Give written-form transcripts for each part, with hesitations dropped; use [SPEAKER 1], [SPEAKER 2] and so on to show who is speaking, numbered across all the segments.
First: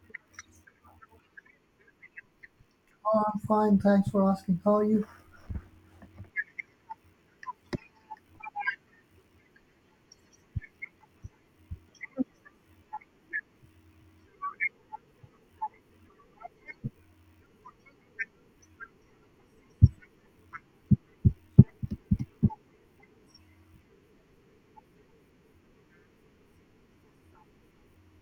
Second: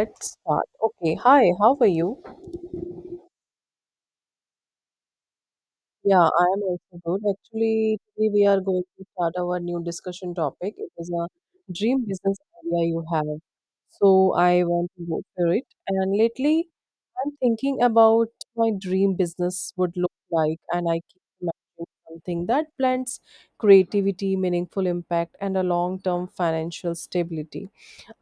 [SPEAKER 1] Let's start. Okay, hi, how are you?
[SPEAKER 2] Oh, I'm fine. Thanks for asking. How are you?
[SPEAKER 1] Yeah, I am also good. Actually, today we are going to start our new discussion topic. It is a dream business idea you have. So I want to go for it. And lately, I'm thinking about my dream business would look like, and I keep imagining something that blends creativity, meaningful impact, and a long-term financial stability.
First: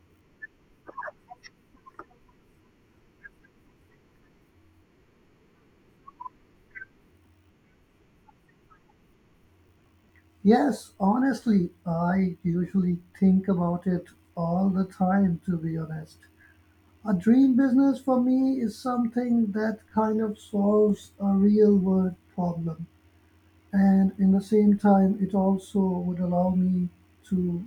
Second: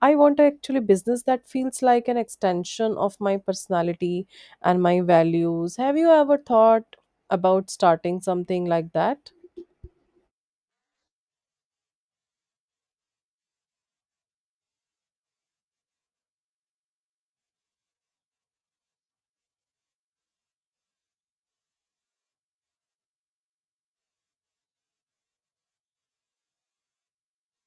[SPEAKER 1] I want actually business that feels like an extension of my personality and my values. Have you ever thought about starting something like that?
[SPEAKER 2] Yes, honestly, I usually think about it all the time, to be honest. A dream business for me is something that kind of solves a real world problem. And in the same time, it also would allow me to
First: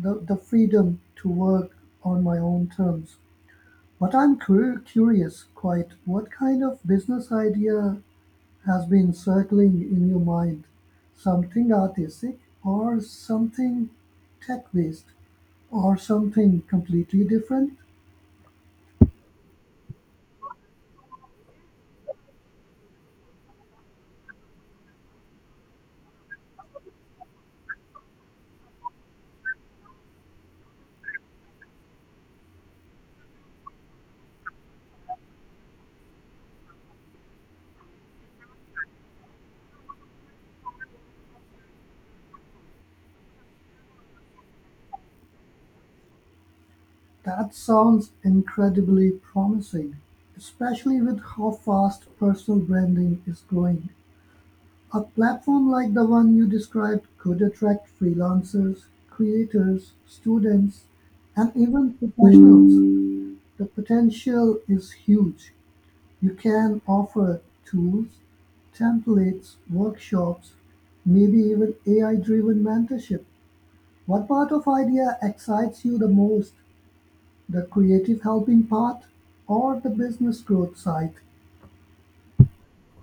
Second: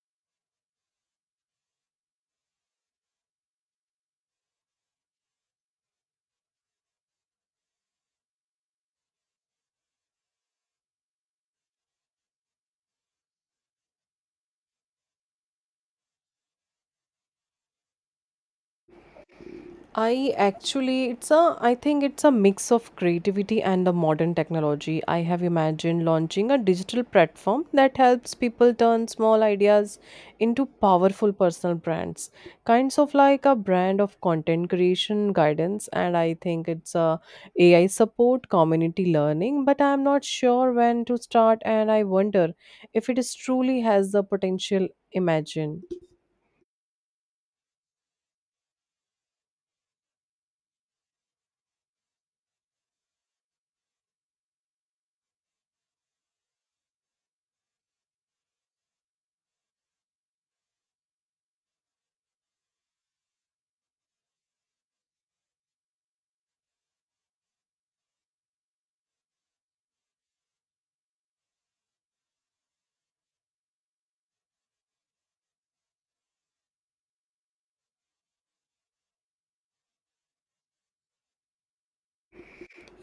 [SPEAKER 2] the freedom to work on my own terms. But curious, quite, what kind of business idea has been circling in your mind? Something artistic, or something tech based, or something completely different?
[SPEAKER 1] I actually, it's a, I think it's a mix of creativity and the modern technology. I have imagined launching a digital platform that helps people turn small ideas into powerful personal brands, kinds of like a brand of content creation guidance. And I think it's a AI support, community learning, but I'm not sure when to start. And I wonder if it is truly has the potential imagine.
[SPEAKER 2] That sounds incredibly promising, especially with how fast personal branding is growing. A platform like the one you described could attract freelancers, creators, students, and even professionals. The potential is huge. You can offer tools, templates, workshops, maybe even AI-driven mentorship. What part of idea excites you the most? The creative helping part or the business growth side?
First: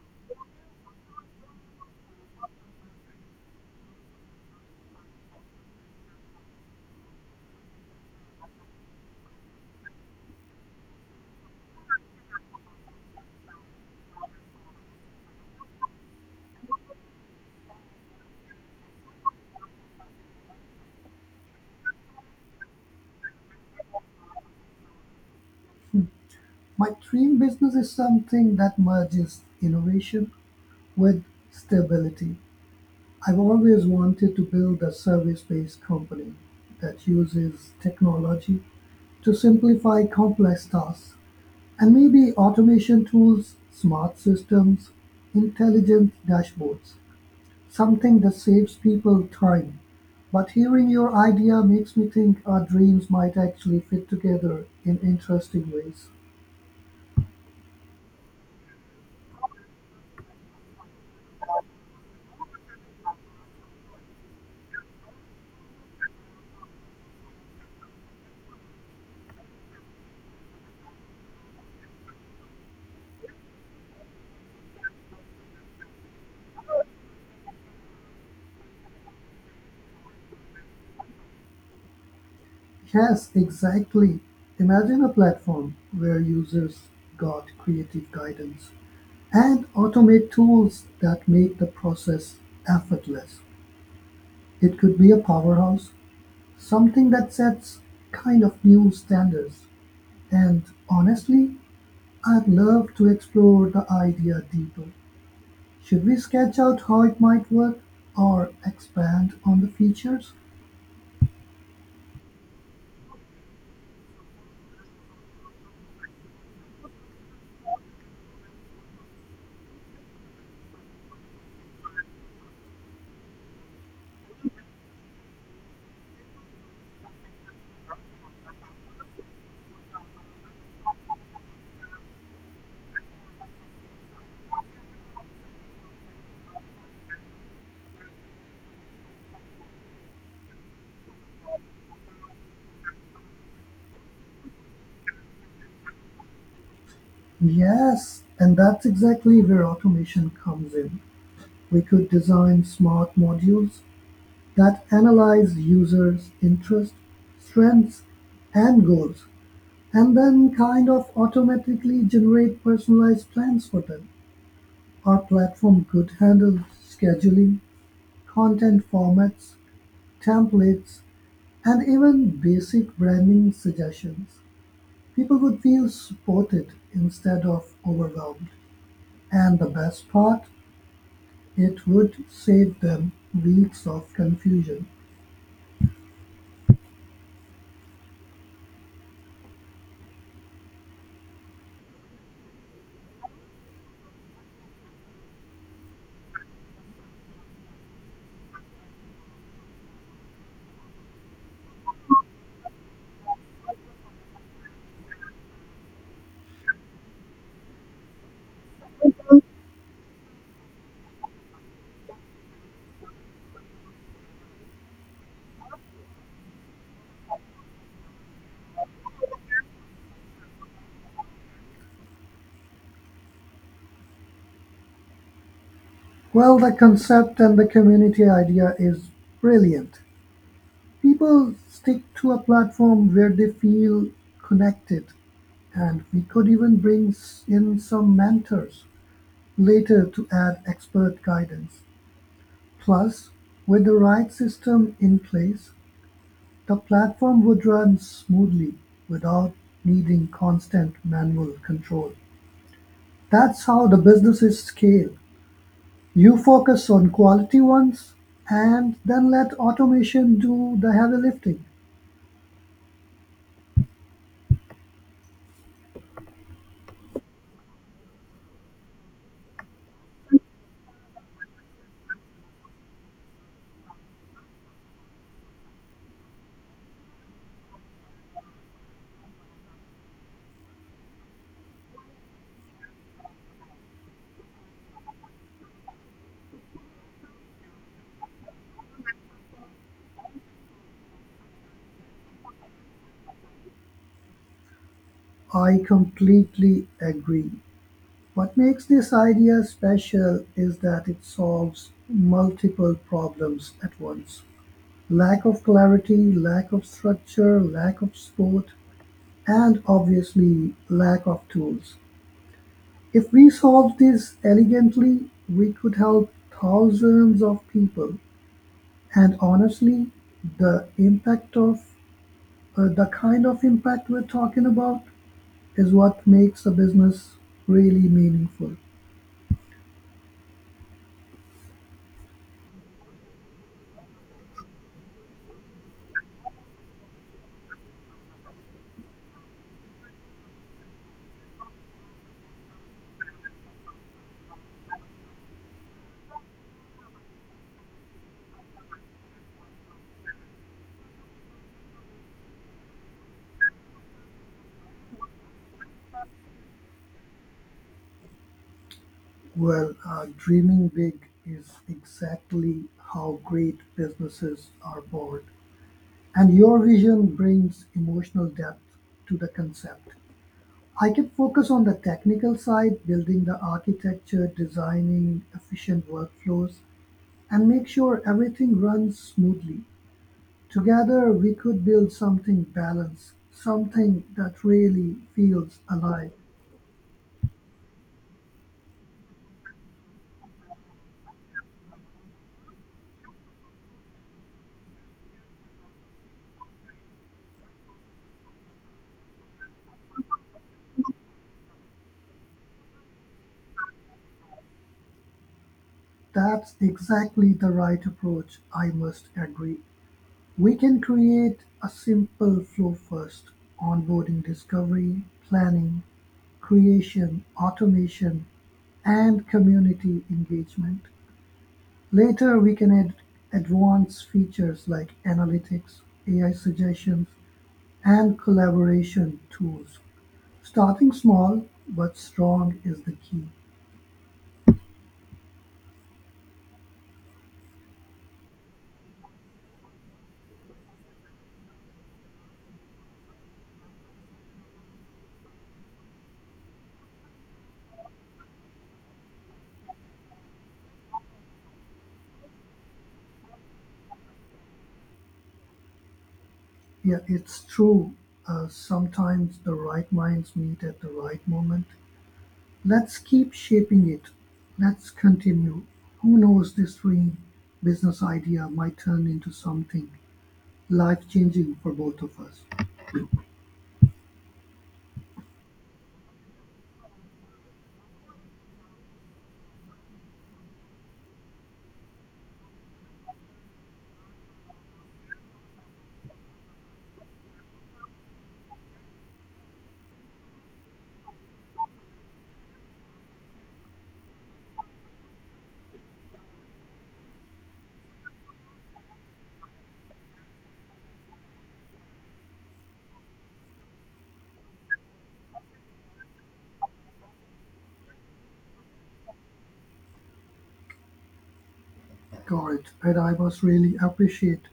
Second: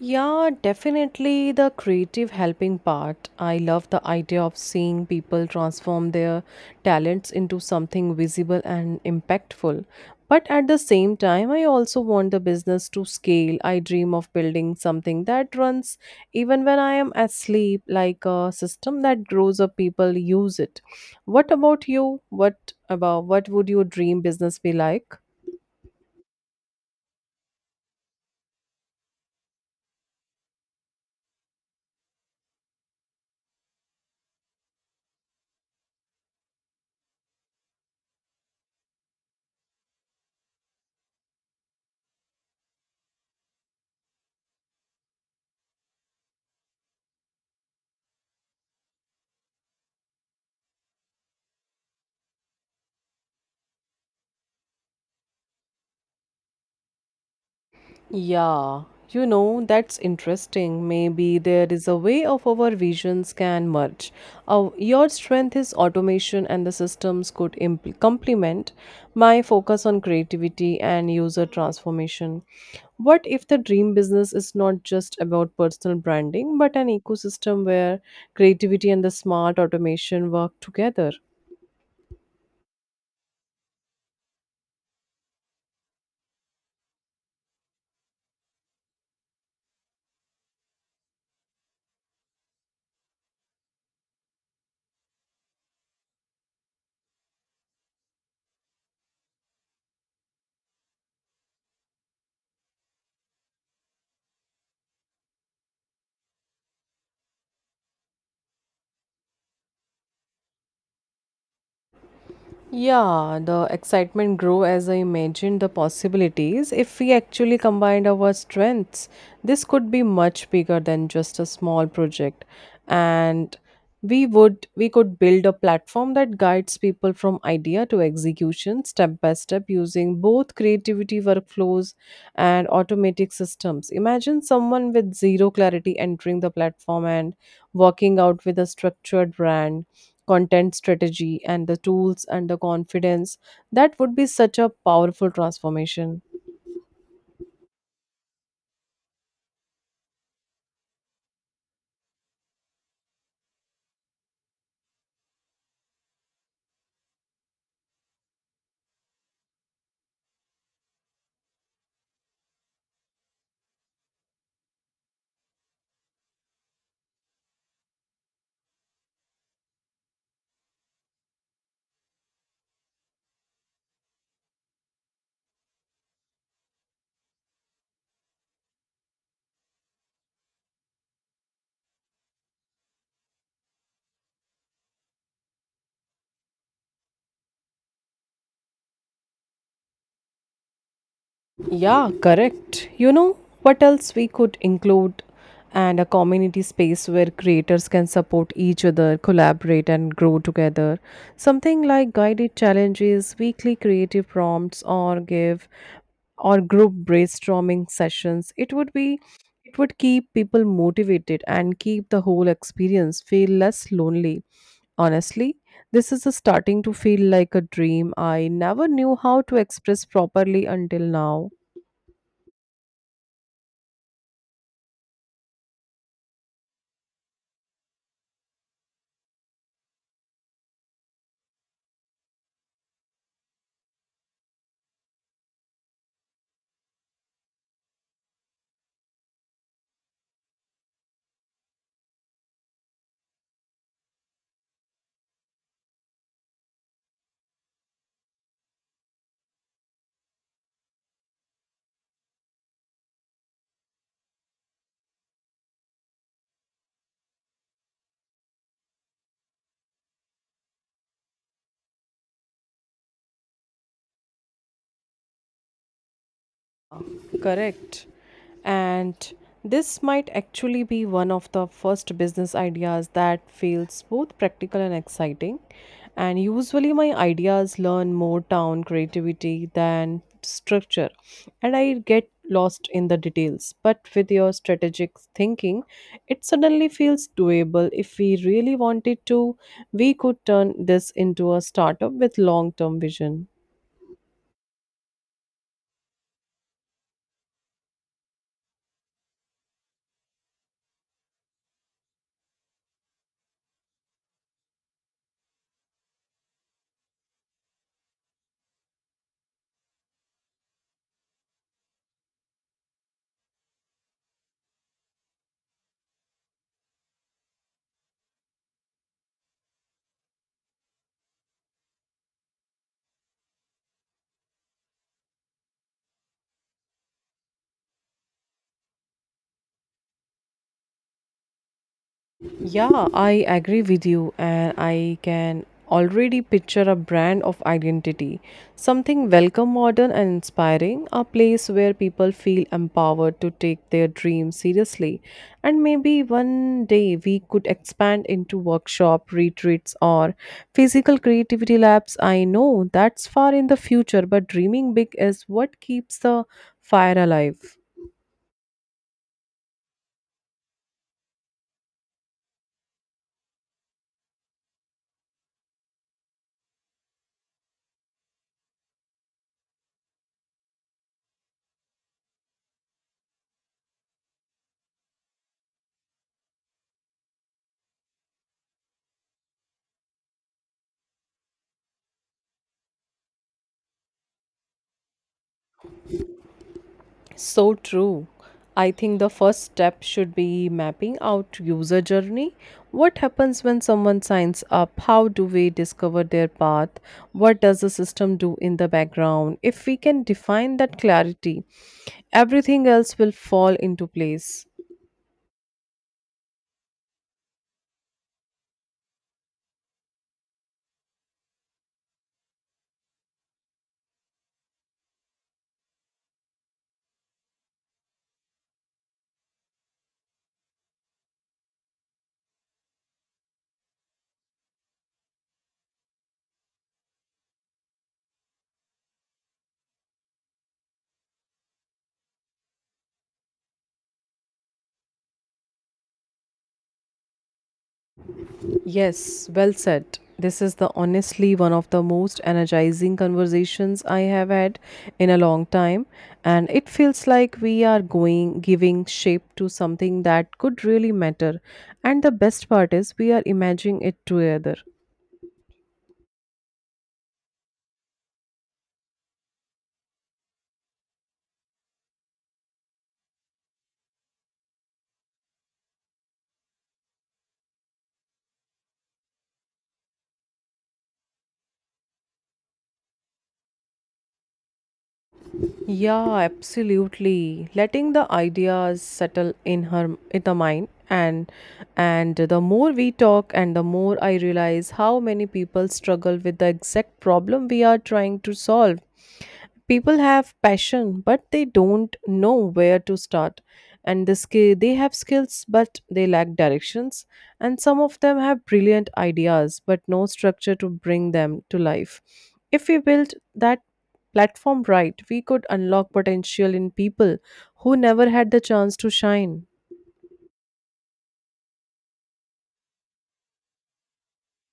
[SPEAKER 1] Yeah, definitely the creative helping part. I love the idea of seeing people transform their talents into something visible and impactful. But at the same time, I also want the business to scale. I dream of building something that runs even when I am asleep, like a system that grows up, people use it. What about you? What about what would your dream business be like?
[SPEAKER 2] My dream business is something that merges innovation with stability. I've always wanted to build a service-based company that uses technology to simplify complex tasks. And maybe automation tools, smart systems, intelligent dashboards. Something that saves people time. But hearing your idea makes me think our dreams might actually fit together in interesting ways.
[SPEAKER 1] Yeah, that's interesting. Maybe there is a way of our visions can merge. Your strength is automation, and the systems could complement my focus on creativity and user transformation. What if the dream business is not just about personal branding, but an ecosystem where creativity and the smart automation work together?
[SPEAKER 2] Yes, exactly. Imagine a platform where users got creative guidance and automate tools that make the process effortless. It could be a powerhouse, something that sets kind of new standards. And honestly, I'd love to explore the idea deeper. Should we sketch out how it might work or expand on the features?
[SPEAKER 1] Yeah, the excitement grew as I imagined the possibilities. If we actually combined our strengths, this could be much bigger than just a small project. And we could build a platform that guides people from idea to execution step by step using both creativity workflows and automatic systems. Imagine someone with zero clarity entering the platform and walking out with a structured brand content strategy and the tools and the confidence that would be such a powerful transformation.
[SPEAKER 2] Yes, and that's exactly where automation comes in. We could design smart modules that analyze users' interests, strengths, and goals, and then kind of automatically generate personalized plans for them. Our platform could handle scheduling, content formats, templates, and even basic branding suggestions. People would feel supported instead of overwhelmed. And the best part, it would save them weeks of confusion.
[SPEAKER 1] Yeah, correct. What else we could include? And a community space where creators can support each other, collaborate, and grow together. Something like guided challenges, weekly creative prompts, or group brainstorming sessions. It would keep people motivated and keep the whole experience feel less lonely. Honestly, this is a starting to feel like a dream I never knew how to express properly until now.
[SPEAKER 2] Well, the concept and the community idea is brilliant. People stick to a platform where they feel connected, and we could even bring in some mentors later to add expert guidance. Plus, with the right system in place, the platform would run smoothly without needing constant manual control. That's how the businesses scale. You focus on quality ones and then let automation do the heavy lifting.
[SPEAKER 1] Correct. And this might actually be one of the first business ideas that feels both practical and exciting. And usually, my ideas learn more down creativity than structure, and I get lost in the details. But with your strategic thinking, it suddenly feels doable. If we really wanted to, we could turn this into a startup with long term vision.
[SPEAKER 2] I completely agree. What makes this idea special is that it solves multiple problems at once: lack of clarity, lack of structure, lack of support, and obviously lack of tools. If we solved this elegantly, we could help thousands of people. And honestly, the impact of, the kind of impact we're talking about is what makes a business really meaningful.
[SPEAKER 1] Yeah, I agree with you, and I can already picture a brand of identity something welcome, modern, and inspiring, a place where people feel empowered to take their dreams seriously. And maybe one day we could expand into workshop, retreats, or physical creativity labs. I know that's far in the future, but dreaming big is what keeps the fire alive.
[SPEAKER 2] Well, dreaming big is exactly how great businesses are born. And your vision brings emotional depth to the concept. I can focus on the technical side, building the architecture, designing efficient workflows, and make sure everything runs smoothly. Together, we could build something balanced, something that really feels alive.
[SPEAKER 1] So true. I think the first step should be mapping out user journey. What happens when someone signs up? How do we discover their path? What does the system do in the background? If we can define that clarity, everything else will fall into place.
[SPEAKER 2] That's exactly the right approach, I must agree. We can create a simple flow first: onboarding discovery, planning, creation, automation, and community engagement. Later we can add advanced features like analytics, AI suggestions, and collaboration tools. Starting small but strong is the key.
[SPEAKER 1] Yes, well said. This is the honestly one of the most energizing conversations I have had in a long time, and it feels like we are going giving shape to something that could really matter, and the best part is we are imagining it together.
[SPEAKER 2] Yeah, it's true. Sometimes the right minds meet at the right moment. Let's keep shaping it. Let's continue. Who knows, this dream business idea might turn into something life changing for both of us.
[SPEAKER 1] Yeah, absolutely. Letting the ideas settle in the mind, and the more we talk and the more I realize how many people struggle with the exact problem we are trying to solve. People have passion but they don't know where to start, and they have skills but they lack directions, and some of them have brilliant ideas but no structure to bring them to life. If we build that platform right, we could unlock potential in people who never had the chance to shine.
[SPEAKER 2] George, and I must really appreciate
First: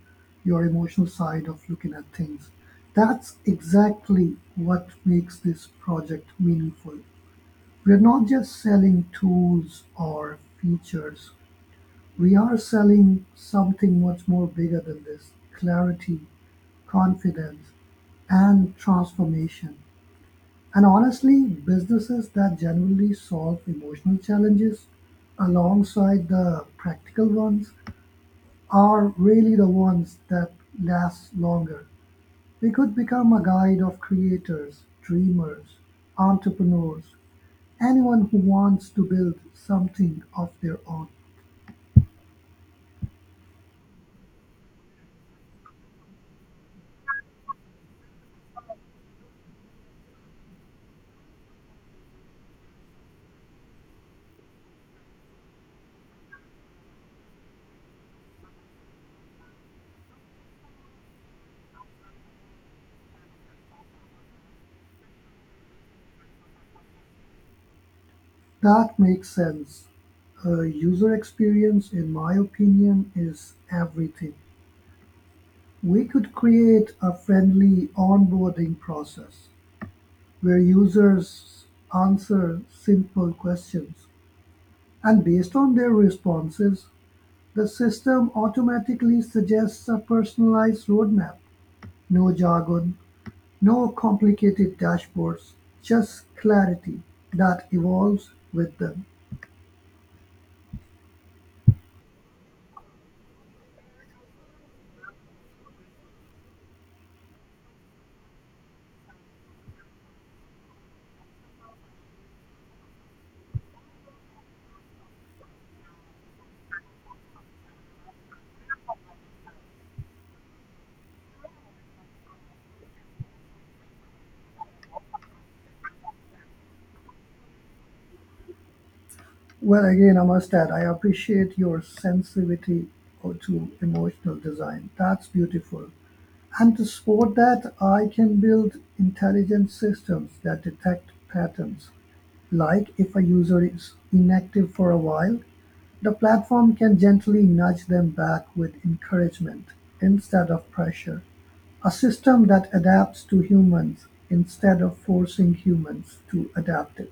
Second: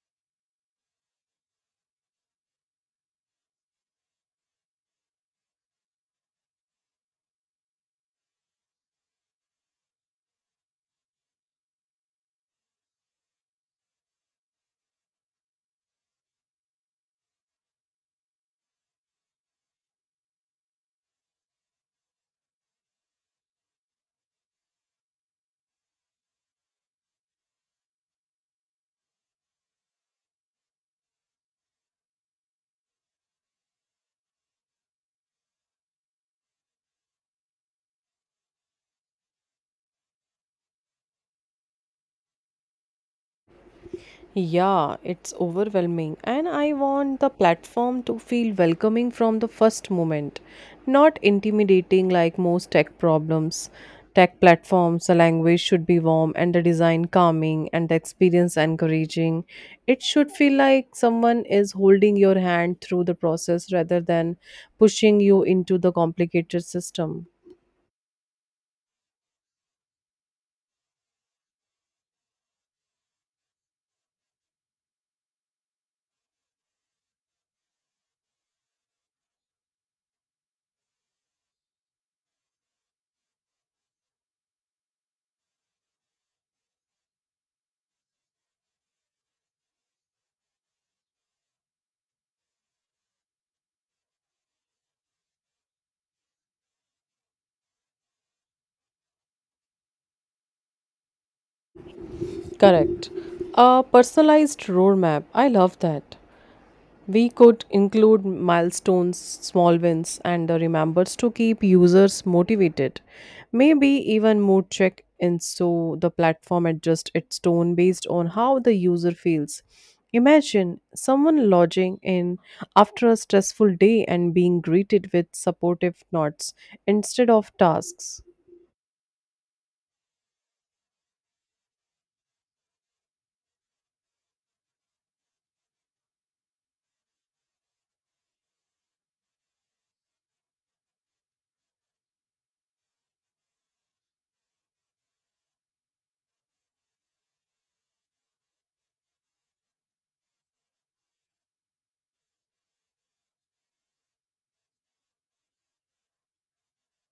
[SPEAKER 2] your emotional side of looking at things. That's exactly what makes this project meaningful. We're not just selling tools or features, we are selling something much more bigger than this: clarity, confidence, and transformation. And honestly, businesses that generally solve emotional challenges alongside the practical ones are really the ones that last longer. We could become a guide of creators, dreamers, entrepreneurs, anyone who wants to build something of their own.
[SPEAKER 1] Yeah, it's overwhelming, and I want the platform to feel welcoming from the first moment, not intimidating like most tech problems. Tech platforms, the language should be warm and the design calming and the experience encouraging. It should feel like someone is holding your hand through the process rather than pushing you into the complicated system.
[SPEAKER 2] That makes sense. User experience, in my opinion, is everything. We could create a friendly onboarding process where users answer simple questions, and based on their responses, the system automatically suggests a personalized roadmap: no jargon, no complicated dashboards, just clarity that evolves with them.
[SPEAKER 1] Correct. A personalized roadmap. I love that. We could include milestones, small wins, and the remembers to keep users motivated. Maybe even mood check in so the platform adjusts its tone based on how the user feels. Imagine someone lodging in after a stressful day and being greeted with supportive nods instead of tasks.
[SPEAKER 2] Well, again, I must add, I appreciate your sensitivity to emotional design. That's beautiful. And to support that, I can build intelligent systems that detect patterns, like if a user is inactive for a while, the platform can gently nudge them back with encouragement instead of pressure, a system that adapts to humans instead of forcing humans to adapt it.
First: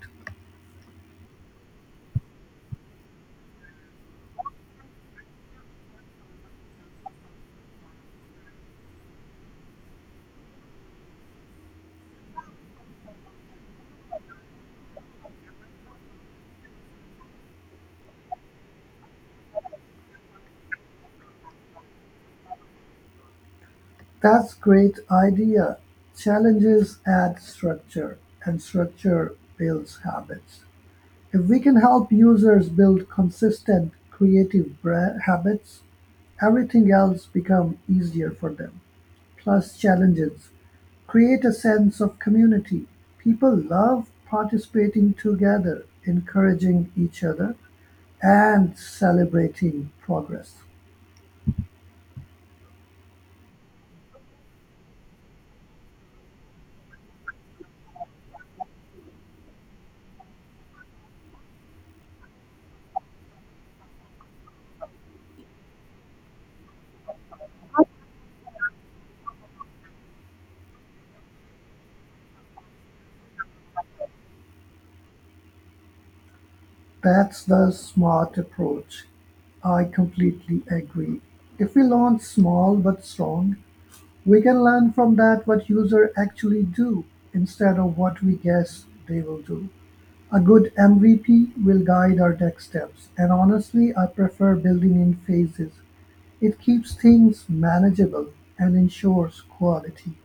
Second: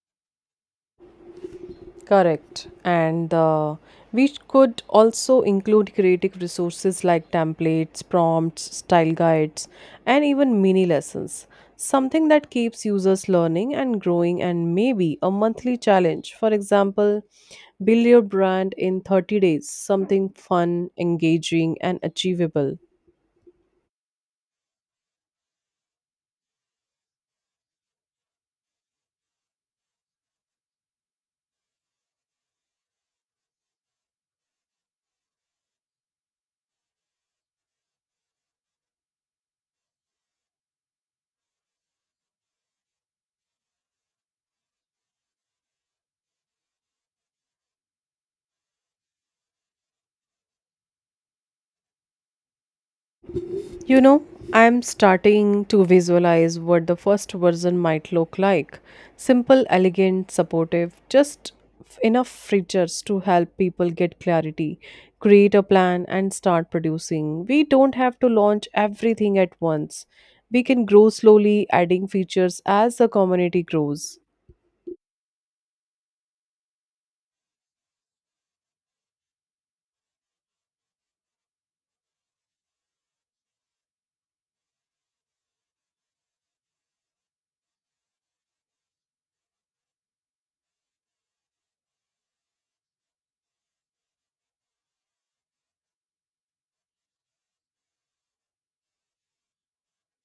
[SPEAKER 1] Correct. And we could also include creative resources like templates, prompts, style guides, and even mini lessons. Something that keeps users learning and growing, and maybe a monthly challenge. For example, build your brand in 30 days, something fun, engaging, and achievable.
[SPEAKER 2] That's great idea. Challenges add structure and structure builds habits. If we can help users build consistent habits, everything else become easier for them. Plus challenges create a sense of community. People love participating together, encouraging each other, and celebrating progress.
[SPEAKER 1] You know, I'm starting to visualize what the first version might look like. Simple, elegant, supportive, just enough features to help people get clarity, create a plan, and start producing. We don't have to launch everything at once. We can grow slowly, adding features as the community grows.
[SPEAKER 2] That's the smart approach. I completely agree. If we launch small but strong, we can learn from that what users actually do instead of what we guess they will do. A good MVP will guide our next steps, and honestly, I prefer building in phases. It keeps things manageable and ensures quality.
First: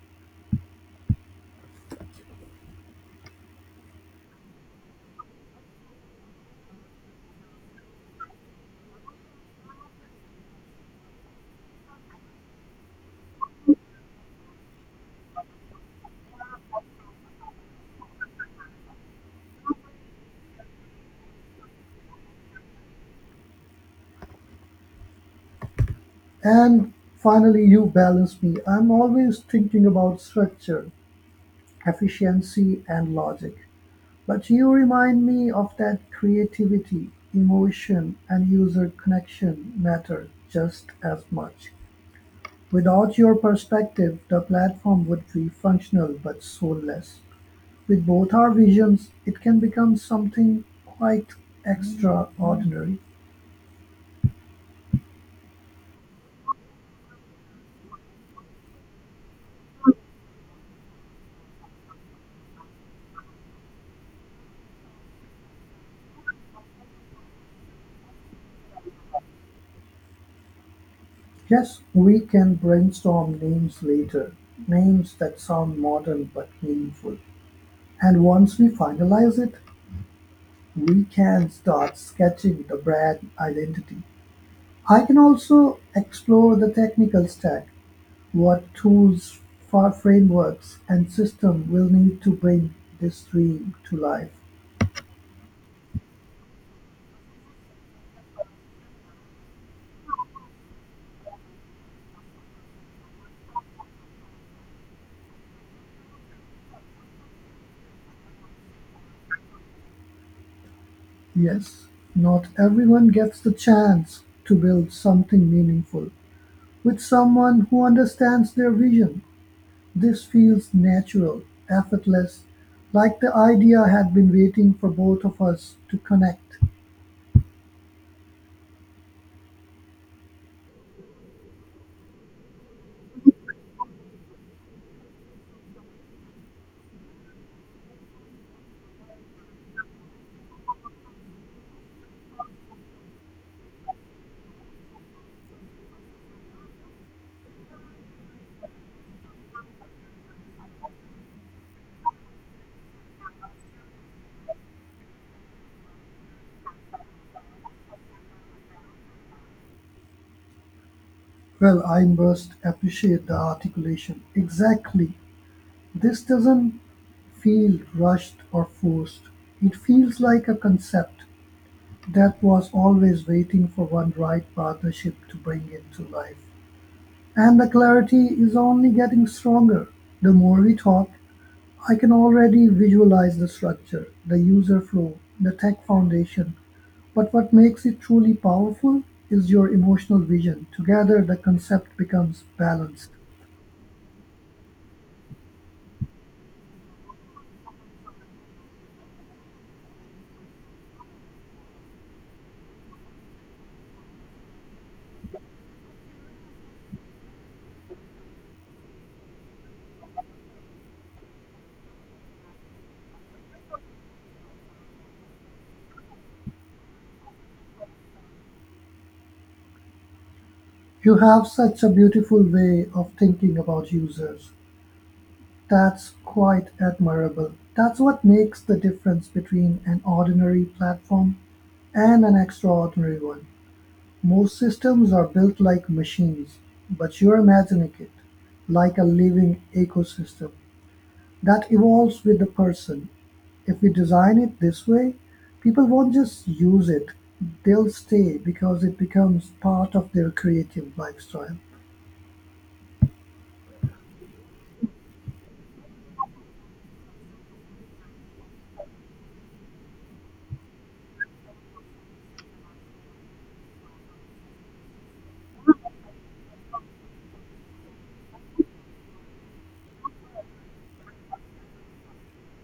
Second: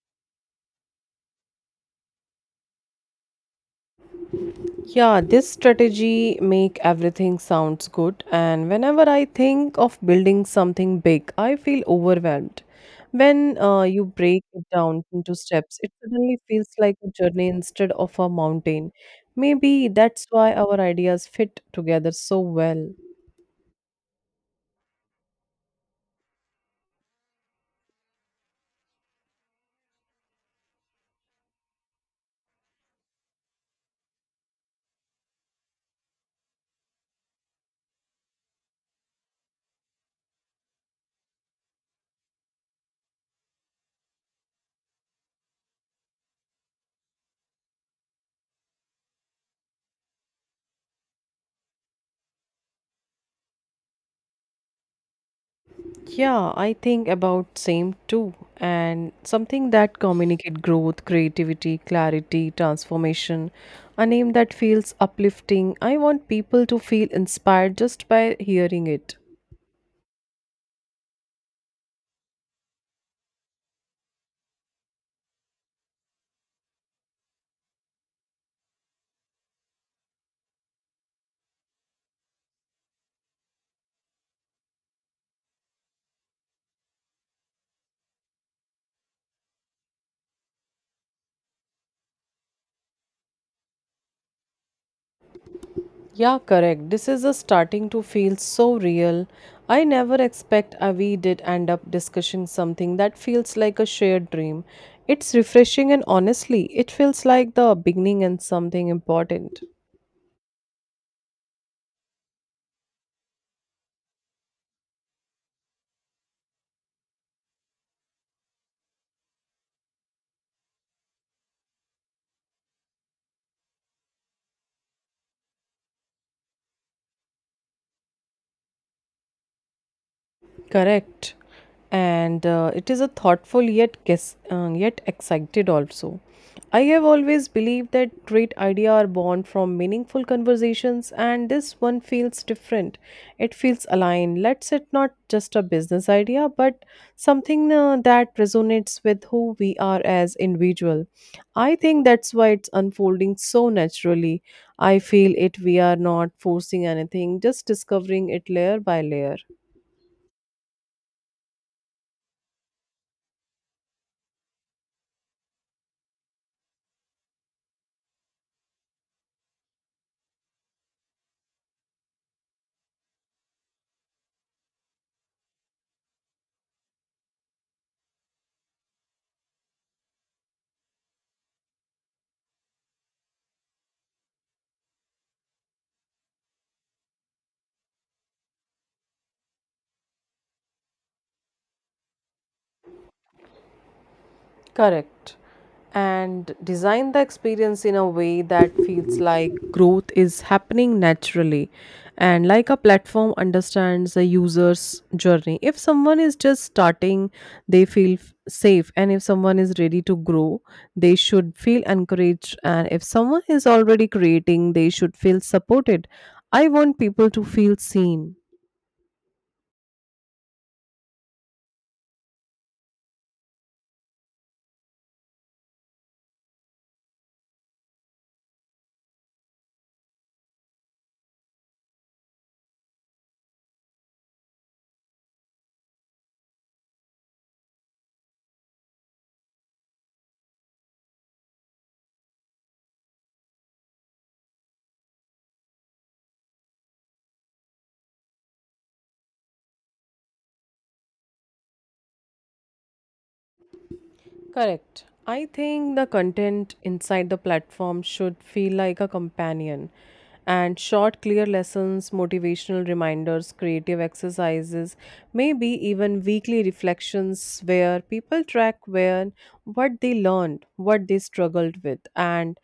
[SPEAKER 1] Yeah, this strategy make everything sounds good, and whenever I think of building something big, I feel overwhelmed. When you break it down into steps, it suddenly feels like a journey instead of a mountain. Maybe that's why our ideas fit together so well.
[SPEAKER 2] And finally, you balance me. I'm always thinking about structure, efficiency, and logic. But you remind me of that creativity, emotion, and user connection matter just as much. Without your perspective, the platform would be functional but soulless. With both our visions, it can become something quite extraordinary.
[SPEAKER 1] Yeah, I think about same too. And something that communicate growth, creativity, clarity, transformation, a name that feels uplifting. I want people to feel inspired just by hearing it.
[SPEAKER 2] Yes, we can brainstorm names later, names that sound modern but meaningful. And once we finalize it, we can start sketching the brand identity. I can also explore the technical stack, what tools, frameworks, and system will need to bring this dream to life.
[SPEAKER 1] Yeah, correct. This is a starting to feel so real. I never expect we did end up discussing something that feels like a shared dream. It's refreshing, and honestly, it feels like the beginning and something important.
[SPEAKER 2] Yes, not everyone gets the chance to build something meaningful with someone who understands their vision. This feels natural, effortless, like the idea had been waiting for both of us to connect.
[SPEAKER 1] Correct. And it is a thoughtful yet guess, yet excited also. I have always believed that great ideas are born from meaningful conversations, and this one feels different. It feels aligned. Let's it not just a business idea, but something that resonates with who we are as individual. I think that's why it's unfolding so naturally. I feel it. We are not forcing anything, just discovering it layer by layer.
[SPEAKER 2] Well, I must appreciate the articulation. Exactly. This doesn't feel rushed or forced. It feels like a concept that was always waiting for one right partnership to bring it to life. And the clarity is only getting stronger the more we talk. I can already visualize the structure, the user flow, the tech foundation, but what makes it truly powerful is your emotional vision. Together, the concept becomes balanced.
[SPEAKER 1] Correct. And design the experience in a way that feels like growth is happening naturally and like a platform understands the user's journey. If someone is just starting, they feel safe. And if someone is ready to grow, they should feel encouraged. And if someone is already creating, they should feel supported. I want people to feel seen.
[SPEAKER 2] You have such a beautiful way of thinking about users. That's quite admirable. That's what makes the difference between an ordinary platform and an extraordinary one. Most systems are built like machines, but you're imagining it like a living ecosystem that evolves with the person. If we design it this way, people won't just use it, they'll stay because it becomes part of their creative lifestyle.
[SPEAKER 1] Correct. I think the content inside the platform should feel like a companion. And short, clear lessons, motivational reminders, creative exercises, maybe even weekly reflections where people track where what they learned, what they struggled with, and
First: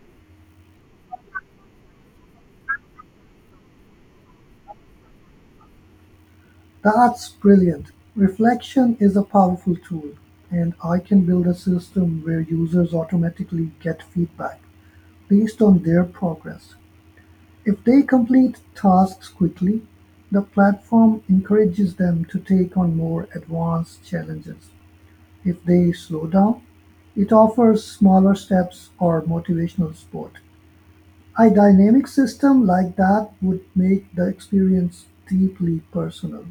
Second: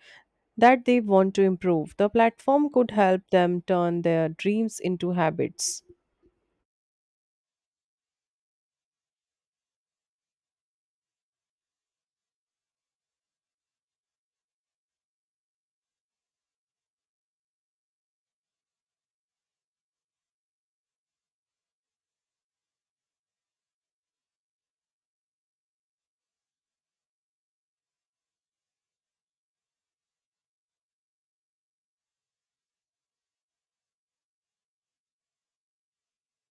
[SPEAKER 1] that they want to improve. The platform could help them turn their dreams into habits.
[SPEAKER 2] That's brilliant. Reflection is a powerful tool, and I can build a system where users automatically get feedback based on their progress. If they complete tasks quickly, the platform encourages them to take on more advanced challenges. If they slow down, it offers smaller steps or motivational support. A dynamic system like that would make the experience deeply personal.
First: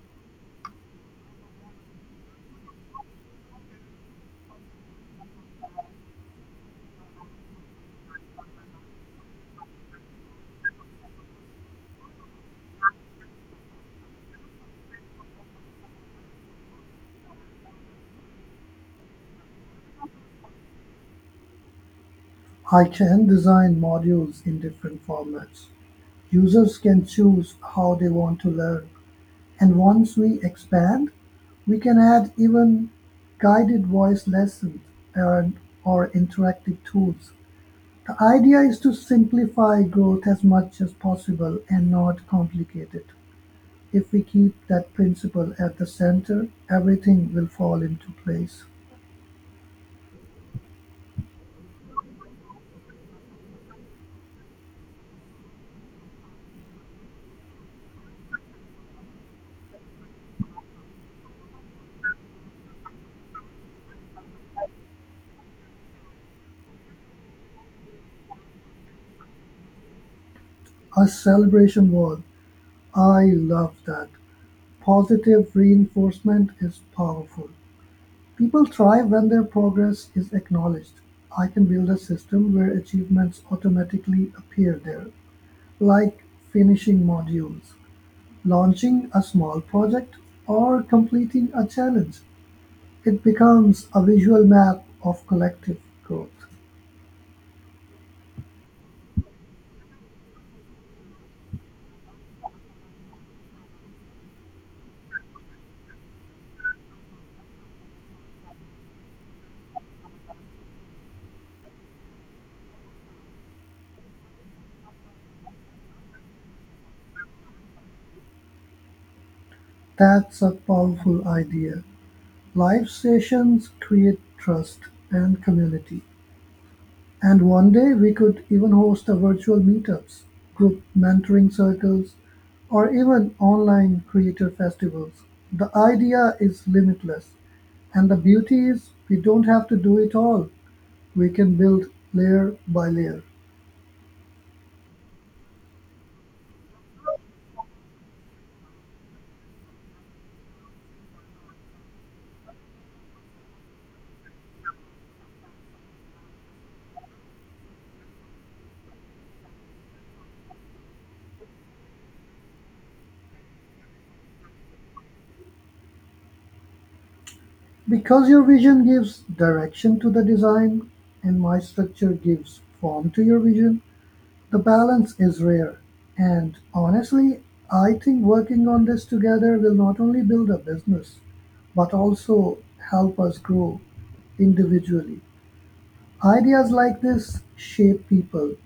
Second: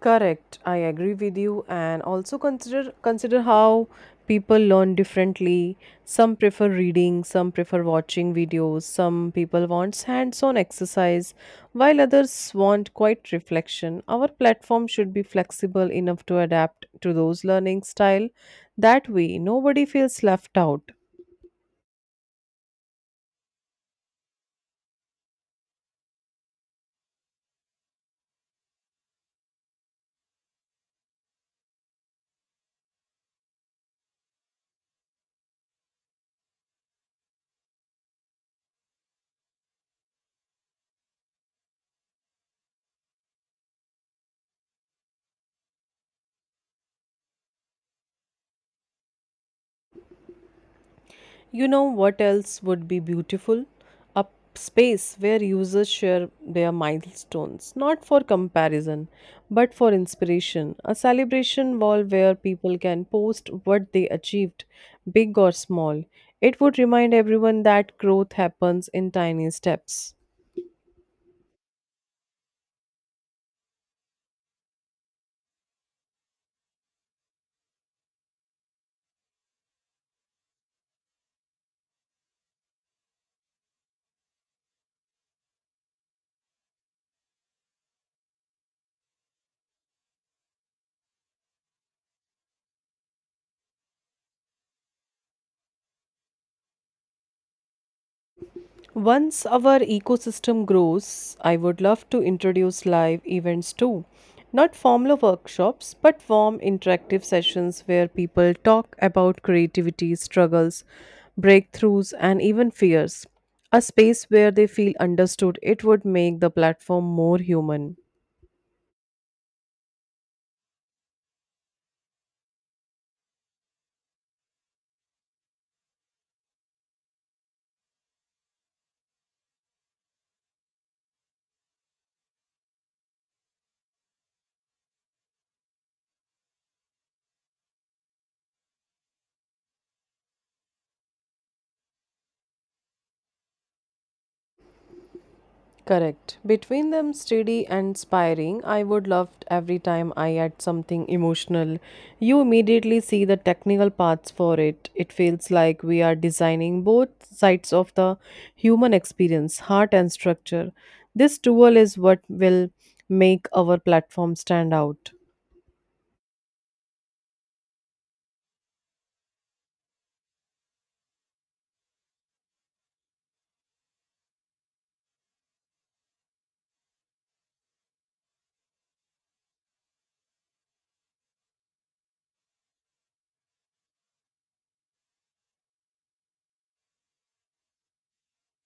[SPEAKER 1] Correct. I agree with you, and also consider how people learn differently. Some prefer reading, some prefer watching videos, some people wants hands-on exercise, while others want quiet reflection. Our platform should be flexible enough to adapt to those learning style. That way, nobody feels left out.
[SPEAKER 2] I can design modules in different formats. Users can choose how they want to learn. And once we expand, we can add even guided voice lessons and, or interactive tools. The idea is to simplify growth as much as possible and not complicate it. If we keep that principle at the center, everything will fall into place.
[SPEAKER 1] What else would be beautiful? A space where users share their milestones, not for comparison, but for inspiration. A celebration wall where people can post what they achieved, big or small. It would remind everyone that growth happens in tiny steps.
[SPEAKER 2] A celebration wall. I love that. Positive reinforcement is powerful. People thrive when their progress is acknowledged. I can build a system where achievements automatically appear there, like finishing modules, launching a small project, or completing a challenge. It becomes a visual map of collective growth.
[SPEAKER 1] Once our ecosystem grows, I would love to introduce live events too. Not formal workshops, but warm interactive sessions where people talk about creativity, struggles, breakthroughs, and even fears. A space where they feel understood, it would make the platform more human.
[SPEAKER 2] That's a powerful idea. Live stations create trust and community. And one day we could even host a virtual meetups, group mentoring circles, or even online creator festivals. The idea is limitless. And the beauty is we don't have to do it all. We can build layer by layer.
[SPEAKER 1] Correct. Between them, steady and inspiring, I would love every time I add something emotional. You immediately see the technical parts for it. It feels like we are designing both sides of the human experience, heart and structure. This tool is what will make our platform stand out.
[SPEAKER 2] Because your vision gives direction to the design, and my structure gives form to your vision, the balance is rare. And honestly, I think working on this together will not only build a business, but also help us grow individually. Ideas like this shape people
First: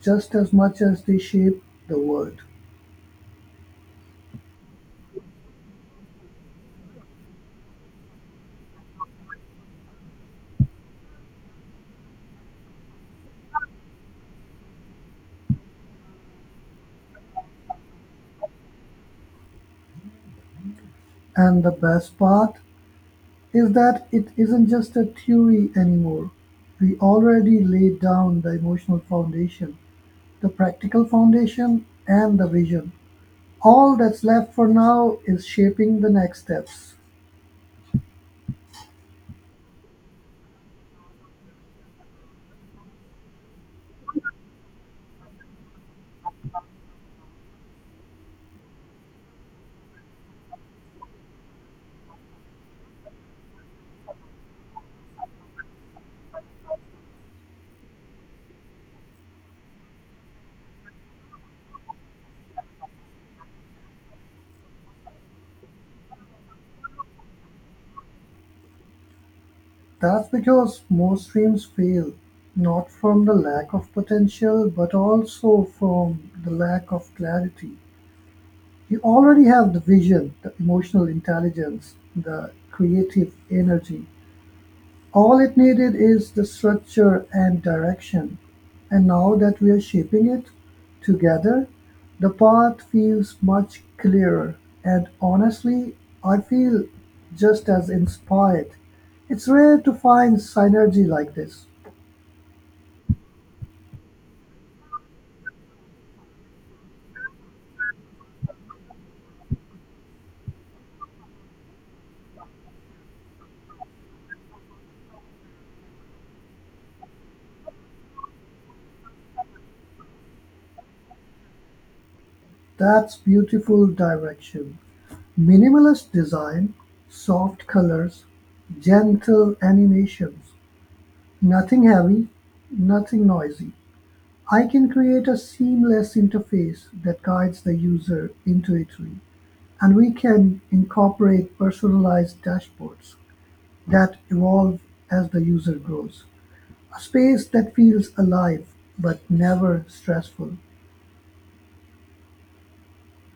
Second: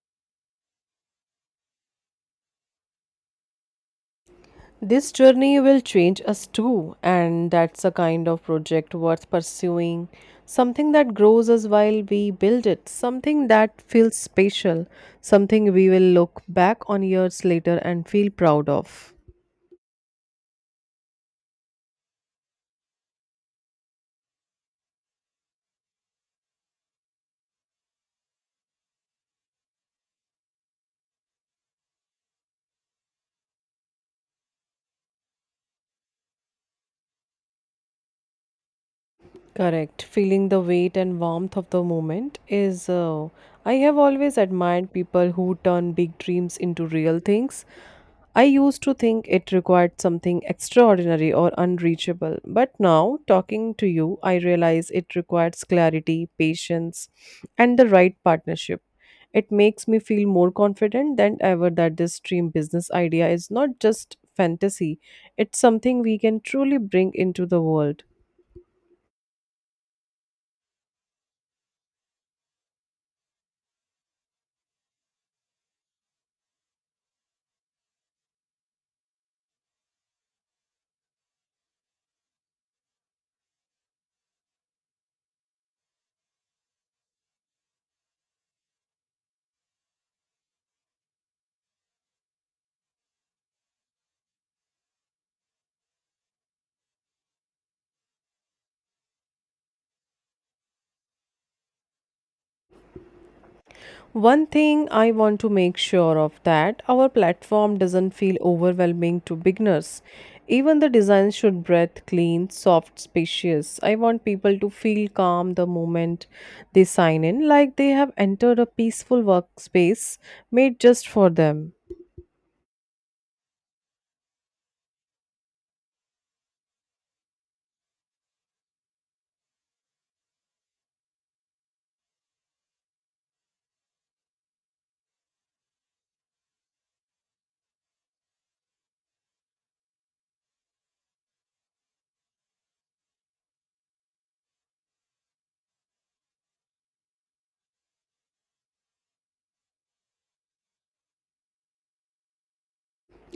[SPEAKER 2] just as much as they shape the world.
[SPEAKER 1] This journey will change us too, and that's a kind of project worth pursuing. Something that grows us while we build it, something that feels special, something we will look back on years later and feel proud of.
[SPEAKER 2] And the best part is that it isn't just a theory anymore. We already laid down the emotional foundation, the practical foundation, and the vision. All that's left for now is shaping the next steps.
[SPEAKER 1] Correct. Feeling the weight and warmth of the moment is. I have always admired people who turn big dreams into real things. I used to think it required something extraordinary or unreachable, but now, talking to you, I realize it requires clarity, patience, and the right partnership. It makes me feel more confident than ever that this dream business idea is not just fantasy, it's something we can truly bring into the world.
[SPEAKER 2] That's because most streams fail, not from the lack of potential, but also from the lack of clarity. You already have the vision, the emotional intelligence, the creative energy. All it needed is the structure and direction, and now that we're shaping it together, the path feels much clearer, and honestly, I feel just as inspired. It's rare to find synergy like this.
[SPEAKER 1] One thing I want to make sure of that our platform doesn't feel overwhelming to beginners. Even the design should breathe clean, soft, spacious. I want people to feel calm the moment they sign in, like they have entered a peaceful workspace made just for them.
[SPEAKER 2] That's beautiful direction. Minimalist design, soft colors, gentle animations, nothing heavy, nothing noisy. I can create a seamless interface that guides the user intuitively, and we can incorporate personalized dashboards that evolve as the user grows. A space that feels alive but never stressful.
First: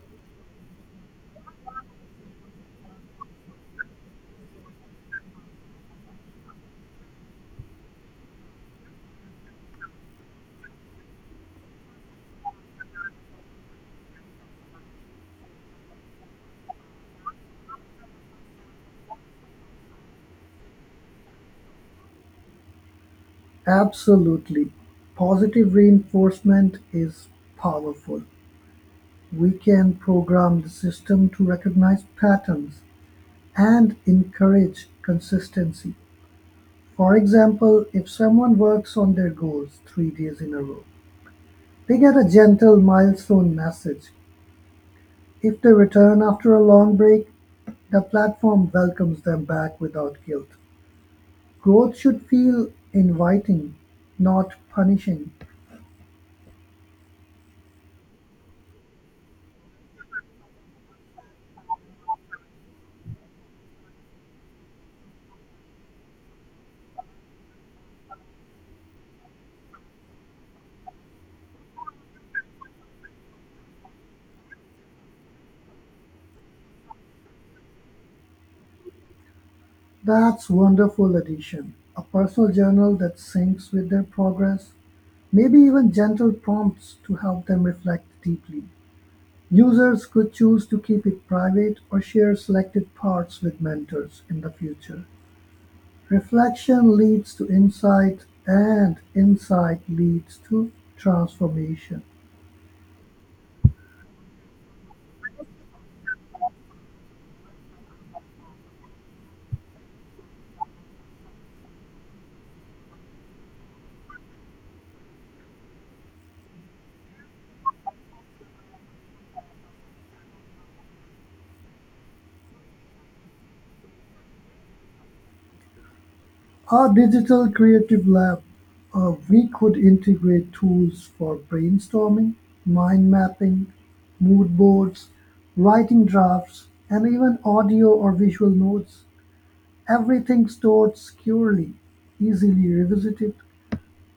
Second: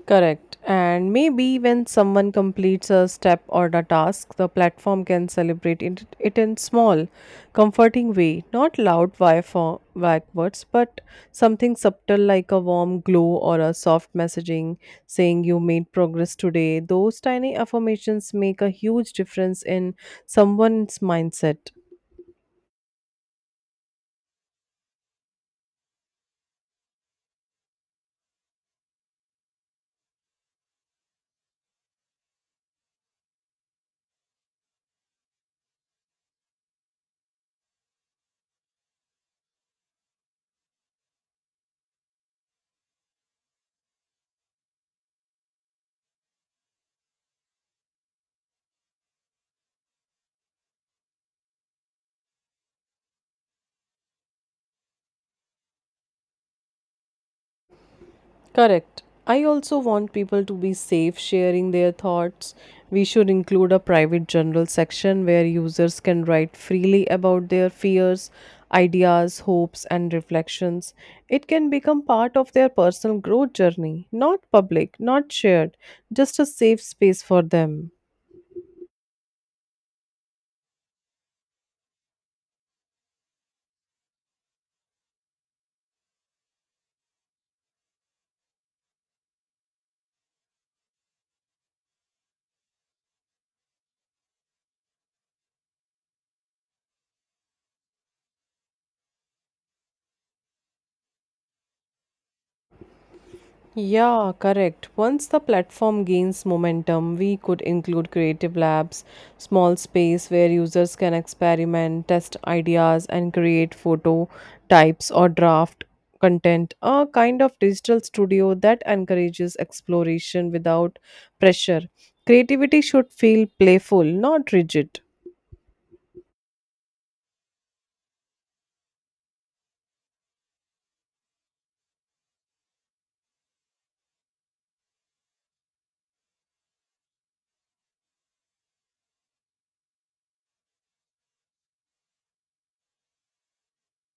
[SPEAKER 1] Correct. And maybe when someone completes a step or a task, the platform can celebrate it in small, comforting way, not loud via vague words, but something subtle like a warm glow or a soft messaging saying you made progress today. Those tiny affirmations make a huge difference in someone's mindset.
[SPEAKER 2] Absolutely. Positive reinforcement is powerful. We can program the system to recognize patterns and encourage consistency. For example, if someone works on their goals three days in a row, they get a gentle milestone message. If they return after a long break, the platform welcomes them back without guilt. Growth should feel inviting, not punishing.
[SPEAKER 1] Correct. I also want people to be safe sharing their thoughts. We should include a private general section where users can write freely about their fears, ideas, hopes, and reflections. It can become part of their personal growth journey, not public, not shared, just a safe space for them.
[SPEAKER 2] That's wonderful addition. A personal journal that syncs with their progress, maybe even gentle prompts to help them reflect deeply. Users could choose to keep it private or share selected parts with mentors in the future. Reflection leads to insight and insight leads to transformation.
[SPEAKER 1] Yeah, correct. Once the platform gains momentum, we could include creative labs, small space where users can experiment, test ideas, and create photo types or draft content. A kind of digital studio that encourages exploration without pressure. Creativity should feel playful, not rigid.
[SPEAKER 2] Our digital creative lab, we could integrate tools for brainstorming, mind mapping, mood boards, writing drafts, and even audio or visual notes. Everything stored securely, easily revisited,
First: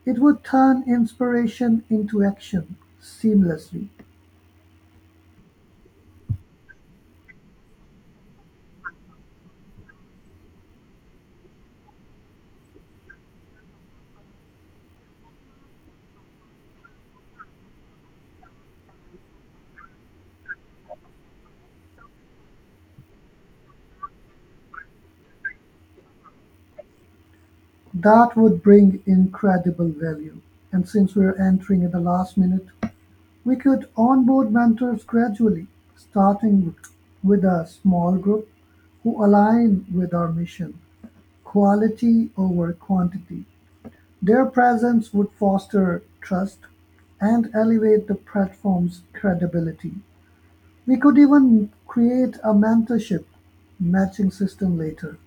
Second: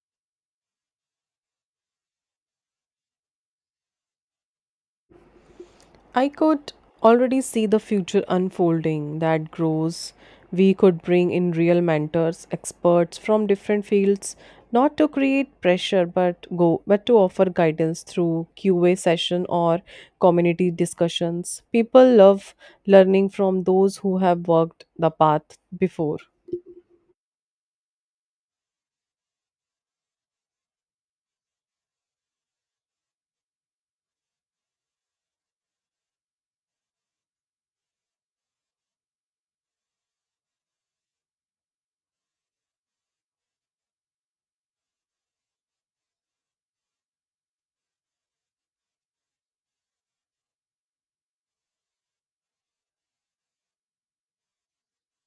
[SPEAKER 2] it would turn inspiration into action seamlessly.
[SPEAKER 1] I could already see the future unfolding that grows. We could bring in real mentors, experts from different fields, not to create pressure but to offer guidance through QA session or community discussions. People love learning from those who have walked the path before.
[SPEAKER 2] That would bring incredible value. And since we're entering at the last minute, we could onboard mentors gradually, starting with a small group who align with our mission: quality over quantity. Their presence would foster trust and elevate the platform's credibility. We could even create a mentorship matching system later.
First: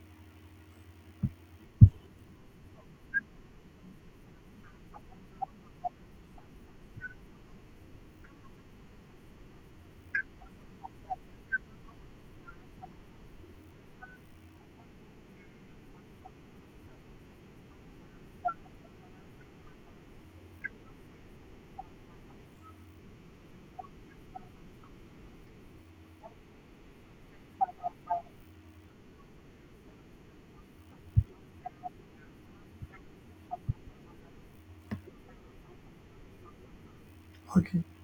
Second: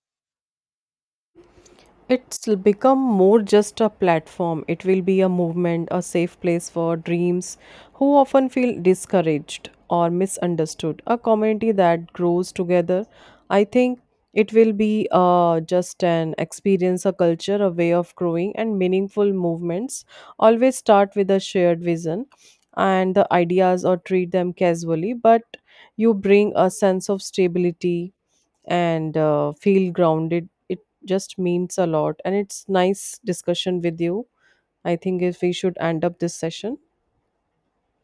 [SPEAKER 1] It's become more just a platform. It will be a movement, a safe place for dreams who often feel discouraged or misunderstood. A community that grows together. I think it will be just an experience, a culture, a way of growing, and meaningful movements always start with a shared vision and the ideas or treat them casually, but you bring a sense of stability and feel grounded just means a lot, and it's nice discussion with you. I think if we should end up this session.
[SPEAKER 2] Okay.